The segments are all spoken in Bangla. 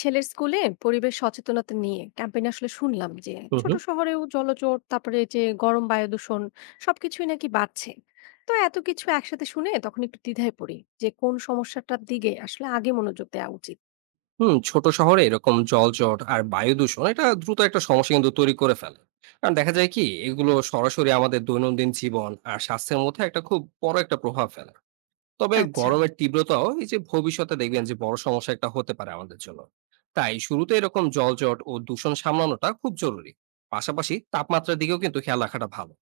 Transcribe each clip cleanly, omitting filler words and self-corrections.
ছেলের স্কুলে পরিবেশ সচেতনতা নিয়ে ক্যাম্পেইন আসলে শুনলাম যে হুম, ছোট হুম। শহরেও জলজট, তারপরে যে গরম, বায়ু দূষণ সবকিছুই নাকি বাড়ছে। তো এত কিছু একসাথে শুনে তখন একটু দ্বিধায় পড়ি যে কোন সমস্যাটার দিকে আসলে আগে মনোযোগ দেওয়া উচিত। হুম, ছোট শহরে এরকম জলজট আর বায়ু দূষণ এটা দ্রুত একটা সমস্যা কিন্তু তৈরি করে ফেলে। কারণ দেখা যায় কি এগুলো সরাসরি আমাদের দৈনন্দিন জীবন আর স্বাস্থ্যের মধ্যে একটা খুব বড় একটা প্রভাব ফেলে। তবে আচ্ছা। গরমের তীব্রতাও এই যে ভবিষ্যতে দেখবেন যে বড় সমস্যা একটা হতে পারে আমাদের জন্য। তাই শুরুতে এরকম জলজট ও দূষণ সামলানোটা খুব জরুরি। পাশাপাশি তাপমাত্রার দিকেও কিন্তু খেয়াল রাখাটা ভালো।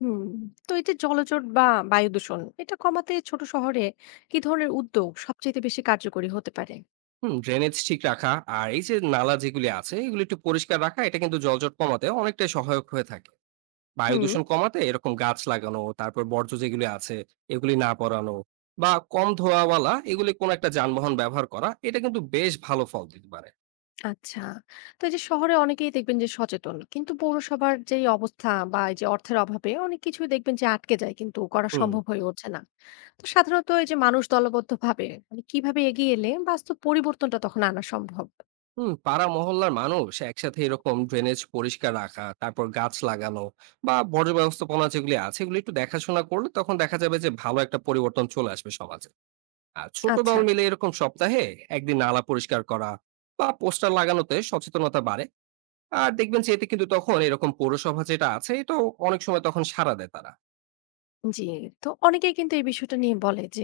হুম। তো এই যে জলজট বা বায়ু দূষণ এটা কমাতে ছোট শহরে কি ধরনের উদ্যোগ সবচেয়ে বেশি কার্যকরী হতে পারে? হুম, ড্রেনেজ ঠিক রাখা আর এই যে নালা যেগুলি আছে এগুলি একটু পরিষ্কার রাখা এটা কিন্তু জলজট কমাতে অনেকটাই সহায়ক হয়ে থাকে। বায়ু হুম। দূষণ কমাতে এরকম গাছ লাগানো, তারপর বর্জ্য যেগুলি আছে এগুলি না পরানো বা কম ধোঁয়াওয়ালা এগুলি কোন একটা যানবাহন ব্যবহার করা এটা কিন্তু বেশ ভালো ফল দিতে পারে। আচ্ছা। তো এই যে শহরে অনেকেই দেখবেন যে সচেতন। কিন্তু পৌরসভার যেই অবস্থা বা এই যে অর্থের অভাবে অনেক কিছুই দেখবেন যে আটকে যায় কিন্তু করা হুম সম্ভব হয়ে ওঠে না। তো সাধারণত এই যে মানুষ দলবদ্ধভাবে মানে কিভাবে এগিয়ে এলে বাস্তব পরিবর্তনটা তখন আনা সম্ভব? হুম পাড়া মহল্লার মানুষ একসাথে এরকম ড্রেনেজ পরিষ্কার রাখা তারপর গাছ লাগানো বা বর্জ্য ব্যবস্থাপনা যেগুলি আছে এগুলি একটু দেখাশোনা করলে তখন দেখা যাবে যে ভালো একটা পরিবর্তন চলে আসবে সমাজে। আর ছোট আচ্ছা, দল মিলে এরকম সপ্তাহে একদিন নালা পরিষ্কার করা বা পোস্টার লাগানোতে সচেতনতা বাড়ে, আর দেখবেন যে এতে কিন্তু তখন এরকম পৌরসভা যেটা আছে এটা অনেক সময় তখন সাড়া দেয় তারা। জি। তো অনেকেই কিন্তু এই বিষয়টা নিয়ে বলে যে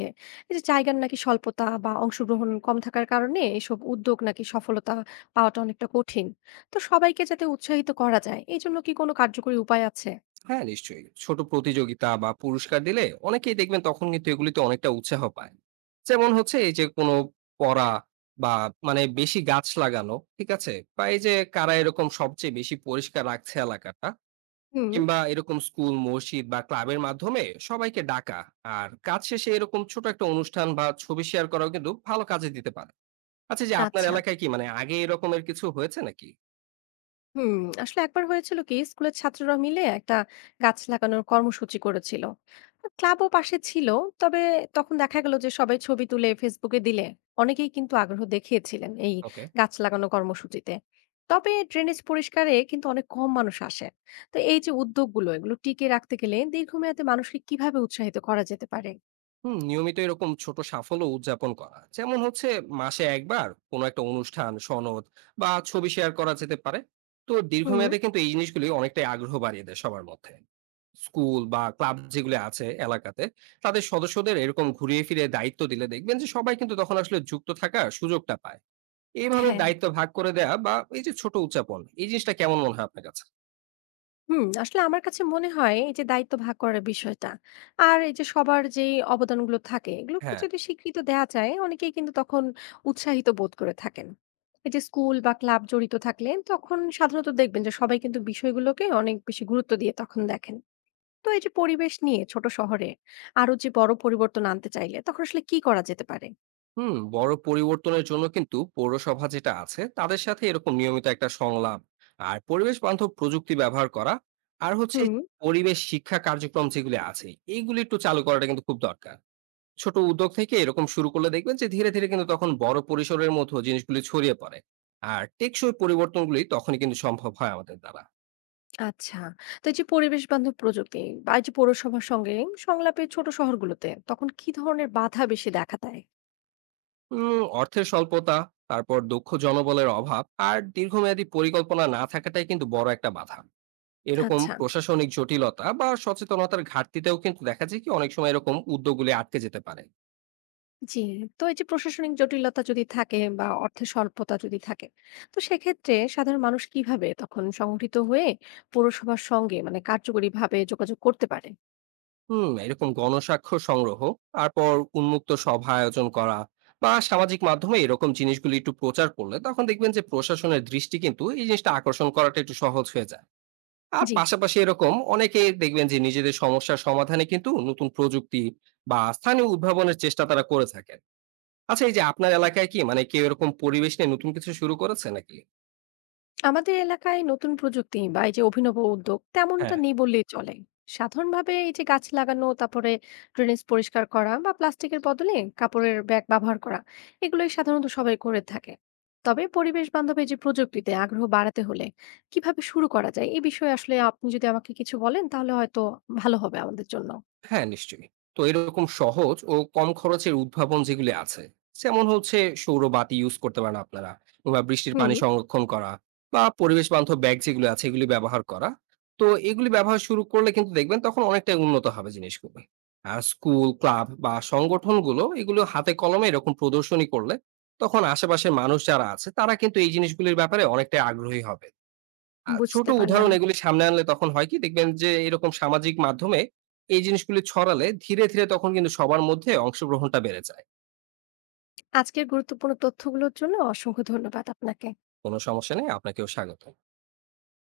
এই যে জায়গার নাকি স্বল্পতা বা অংশগ্রহণ কম থাকার কারণে এসব উদ্যোগ নাকি সফলতা পাওয়াটা অনেকটা কঠিন। তো সবাইকে যাতে উৎসাহিত করা যায় এজন্য কি কোনো কার্যকরী উপায় আছে? হ্যাঁ নিশ্চয়ই, ছোট প্রতিযোগিতা বা পুরস্কার দিলে অনেকেই দেখবেন তখন কিন্তু এগুলিতে অনেকটা উৎসাহ পায়। যেমন হচ্ছে এই যে কোনো পড়া বা মানে বেশি গাছ লাগানো, ঠিক আছে, বা এই যে কারা এরকম সবচেয়ে বেশি পরিষ্কার রাখছে এলাকাটা, হুম, কিংবা এরকম স্কুল মসজিদ বা ক্লাবের মাধ্যমে সবাইকে ডাকা। আর কাজ শেষে এরকম ছোট একটা অনুষ্ঠান বা ছবি শেয়ার করাও কিন্তু ভালো কাজে দিতে পারে। আচ্ছা, এই যে আপনার আচ্ছা। এলাকায় কি মানে আগে এরকমের কিছু হয়েছে নাকি? হুম, আসলে একবার হয়েছিল কি স্কুলের ছাত্ররা মিলে একটা গাছ লাগানোর কর্মসূচি করেছিল, ক্লাবও পাশে ছিল। তবে তখন দেখা গেল যে সবাই ছবি তুলে ফেসবুকে দিলে অনেকেই কিন্তু আগ্রহ দেখিয়েছিলেন এই ওকে। গাছ লাগানো কর্মসূচিতে। তবে ড্রেনেজ পরিষ্কারে কিন্তু অনেক কম মানুষ আসে। তো এই যে উদ্যোগগুলো এগুলো টিকিয়ে রাখতে গেলে দীর্ঘমেয়াদে মানুষকে কিভাবে উৎসাহিত করা যেতে পারে? হুম, নিয়মিত এরকম ছোট সাফল্য উদযাপন করা। যেমন হচ্ছে মাসে একবার কোনো একটা অনুষ্ঠান, সনদ বা ছবি শেয়ার করা যেতে পারে। তো হুম। দীর্ঘমেয়াদে কিন্তু এই জিনিসগুলি অনেকটাই আগ্রহ বাড়িয়ে দেয় সবার মধ্যে। স্কুল বা ক্লাব যেগুলো আছে এলাকাতে, তাদের সদস্যদের এরকম ঘুরিয়ে ফিরিয়ে দায়িত্ব দিলে দেখবেন যে সবাই কিন্তু তখন আসলে যুক্ত থাকার সুযোগটা পায়। এইভাবে হ্যাঁ। দায়িত্ব ভাগ করে দেয়া বা এই যে ছোট উদযাপন, এই জিনিসটা কেমন মনে হয় আপনার কাছে? আসলে আমার কাছে মনে হয় এই যে দায়িত্ব ভাগ করার বিষয়টা আর এই যে সবার যে অবদানগুলো থাকে এগুলোকে হ্যাঁ। যদি স্বীকৃত দেয়া যায় অনেকেই কিন্তু তখন উৎসাহিত বোধ করে থাকেন। এই যে স্কুল বা ক্লাব জড়িত থাকলে তখন সাধারণত দেখবেন যে সবাই কিন্তু বিষয়গুলোকে অনেক বেশি গুরুত্ব দিয়ে তখন দেখেন। তো এই যে পরিবেশ নিয়ে ছোট শহরে আরো যে বড় পরিবর্তন আনতে চাইলে তখন আসলে কি করা যেতে পারে? হুম, বড় পরিবর্তনের জন্য কিন্তু পৌরসভা যেটা আছে তাদের সাথে এরকম নিয়মিত একটা সংলাপ আর পরিবেশ বান্ধব প্রযুক্তি ব্যবহার করা, আর হচ্ছে হুম। পরিবেশ শিক্ষা কার্যক্রম যেগুলি আছে এইগুলি একটু চালু করাটা কিন্তু খুব দরকার। ছোট উদ্যোগ থেকে এরকম শুরু করলে দেখবেন যে ধীরে ধীরে কিন্তু তখন বড় পরিসরের মতো জিনিসগুলি ছড়িয়ে পড়ে, আর টেকসই পরিবর্তনগুলি তখনই কিন্তু সম্ভব হয় আমাদের দ্বারা। আচ্ছা। তো এই যে পরিবেশ বান্ধব প্রযুক্তি বা এই যে পৌরসভার সঙ্গে সংলাপে ছোট শহরগুলোতে তখন কি ধরনের বাধা বেশি দেখা দেয়? অর্থের স্বল্পতা, তারপর দক্ষ জনবলের অভাব আর দীর্ঘমেয়াদী পরিকল্পনা না থাকাটাই কিন্তু বড় একটা বাধা। এরকম আচ্ছা। প্রশাসনিক জটিলতা বা সচেতনতার ঘাটতিতেও কিন্তু দেখা যায় কি অনেক সময় এরকম উদ্যোগগুলি আটকে যেতে পারে। জি। তো এই যে প্রশাসনিক জটিলতা যদি থাকে বা অর্থের স্বল্পতা যদি থাকে, তো সেক্ষেত্রে সাধারণ মানুষ কিভাবে তখন সংগঠিত হয়ে পৌরসভার সঙ্গে মানে কার্যকরীভাবে যোগাযোগ করতে পারে? হুম, এরকম গণস্বাক্ষর সংগ্রহ, তারপর উন্মুক্ত সভা আয়োজন করা বা সামাজিক মাধ্যমে এরকম জিনিসগুলি একটু প্রচার করলে তখন দেখবেন যে প্রশাসনের দৃষ্টি কিন্তু এই জিনিসটা আকর্ষণ করাটা একটু সহজ হয়ে যায়। আর জি। পাশাপাশি এরকম অনেকে দেখবেন যে নিজেদের সমস্যার সমাধানে কিন্তু নতুন প্রযুক্তি বা স্থানীয় উদ্ভাবনের চেষ্টা তারা করে থাকেন। আচ্ছা, এই যে আপনার এলাকায় কি মানে কেউ এরকম পরিবেশ নিয়ে নতুন কিছু শুরু করেছে নাকি? আমাদের এলাকায় নতুন প্রযুক্তি বা এই যে অভিনব উদ্যোগ তেমনটা হ্যাঁ, নেই বললেই চলে। সাধারণভাবে এই যে গাছ লাগানো, তারপরে ড্রেনেজ পরিষ্কার করা বা প্লাস্টিকের বদলে কাপড়ের ব্যাগ ব্যবহার করা এগুলোই সাধারণত সবাই করে থাকে। তবে পরিবেশ বান্ধব এই যে প্রযুক্তিতে আগ্রহ বাড়াতে হলে কিভাবে শুরু করা যায় এই বিষয়ে আসলে আপনি যদি আমাকে কিছু বলেন তাহলে হয়তো ভালো হবে আমাদের জন্য। হ্যাঁ, নিশ্চয়ই। তো এরকম সহজ ও কম খরচের উদ্ভাবন যেগুলি আছে, যেমন হচ্ছে সৌর বাতি ইউজ করতে পারেন আপনারা, বা বৃষ্টির হুম। পানি সংরক্ষণ করা বা পরিবেশ বান্ধব ব্যাগ যেগুলো আছে এগুলি ব্যবহার করা। তো এগুলি ব্যবহার শুরু করলে কিন্তু দেখবেন তখন অনেকটাই উন্নত হবে জিনিসগুলো। আর স্কুল, ক্লাব বা সংগঠনগুলো এগুলো হাতে কলমে এরকম প্রদর্শনী করলে তখন আশেপাশের মানুষ যারা আছে তারা কিন্তু এই জিনিসগুলির ব্যাপারে অনেকটাই আগ্রহী হবে। ছোট বুঝতে পারলাম। উদাহরণ এগুলি সামনে আনলে তখন হয় কি দেখবেন যে এরকম সামাজিক মাধ্যমে এই জিনিসগুলি ছড়ালে ধীরে, ধীরে তখন কিন্তু সবার মধ্যে অংশগ্রহণটা বেড়ে যায়। আজকের গুরুত্বপূর্ণ তথ্যগুলোর জন্য অসংখ্য ধন্যবাদ আপনাকে। কোন সমস্যা নেই। আপনাকেও স্বাগত।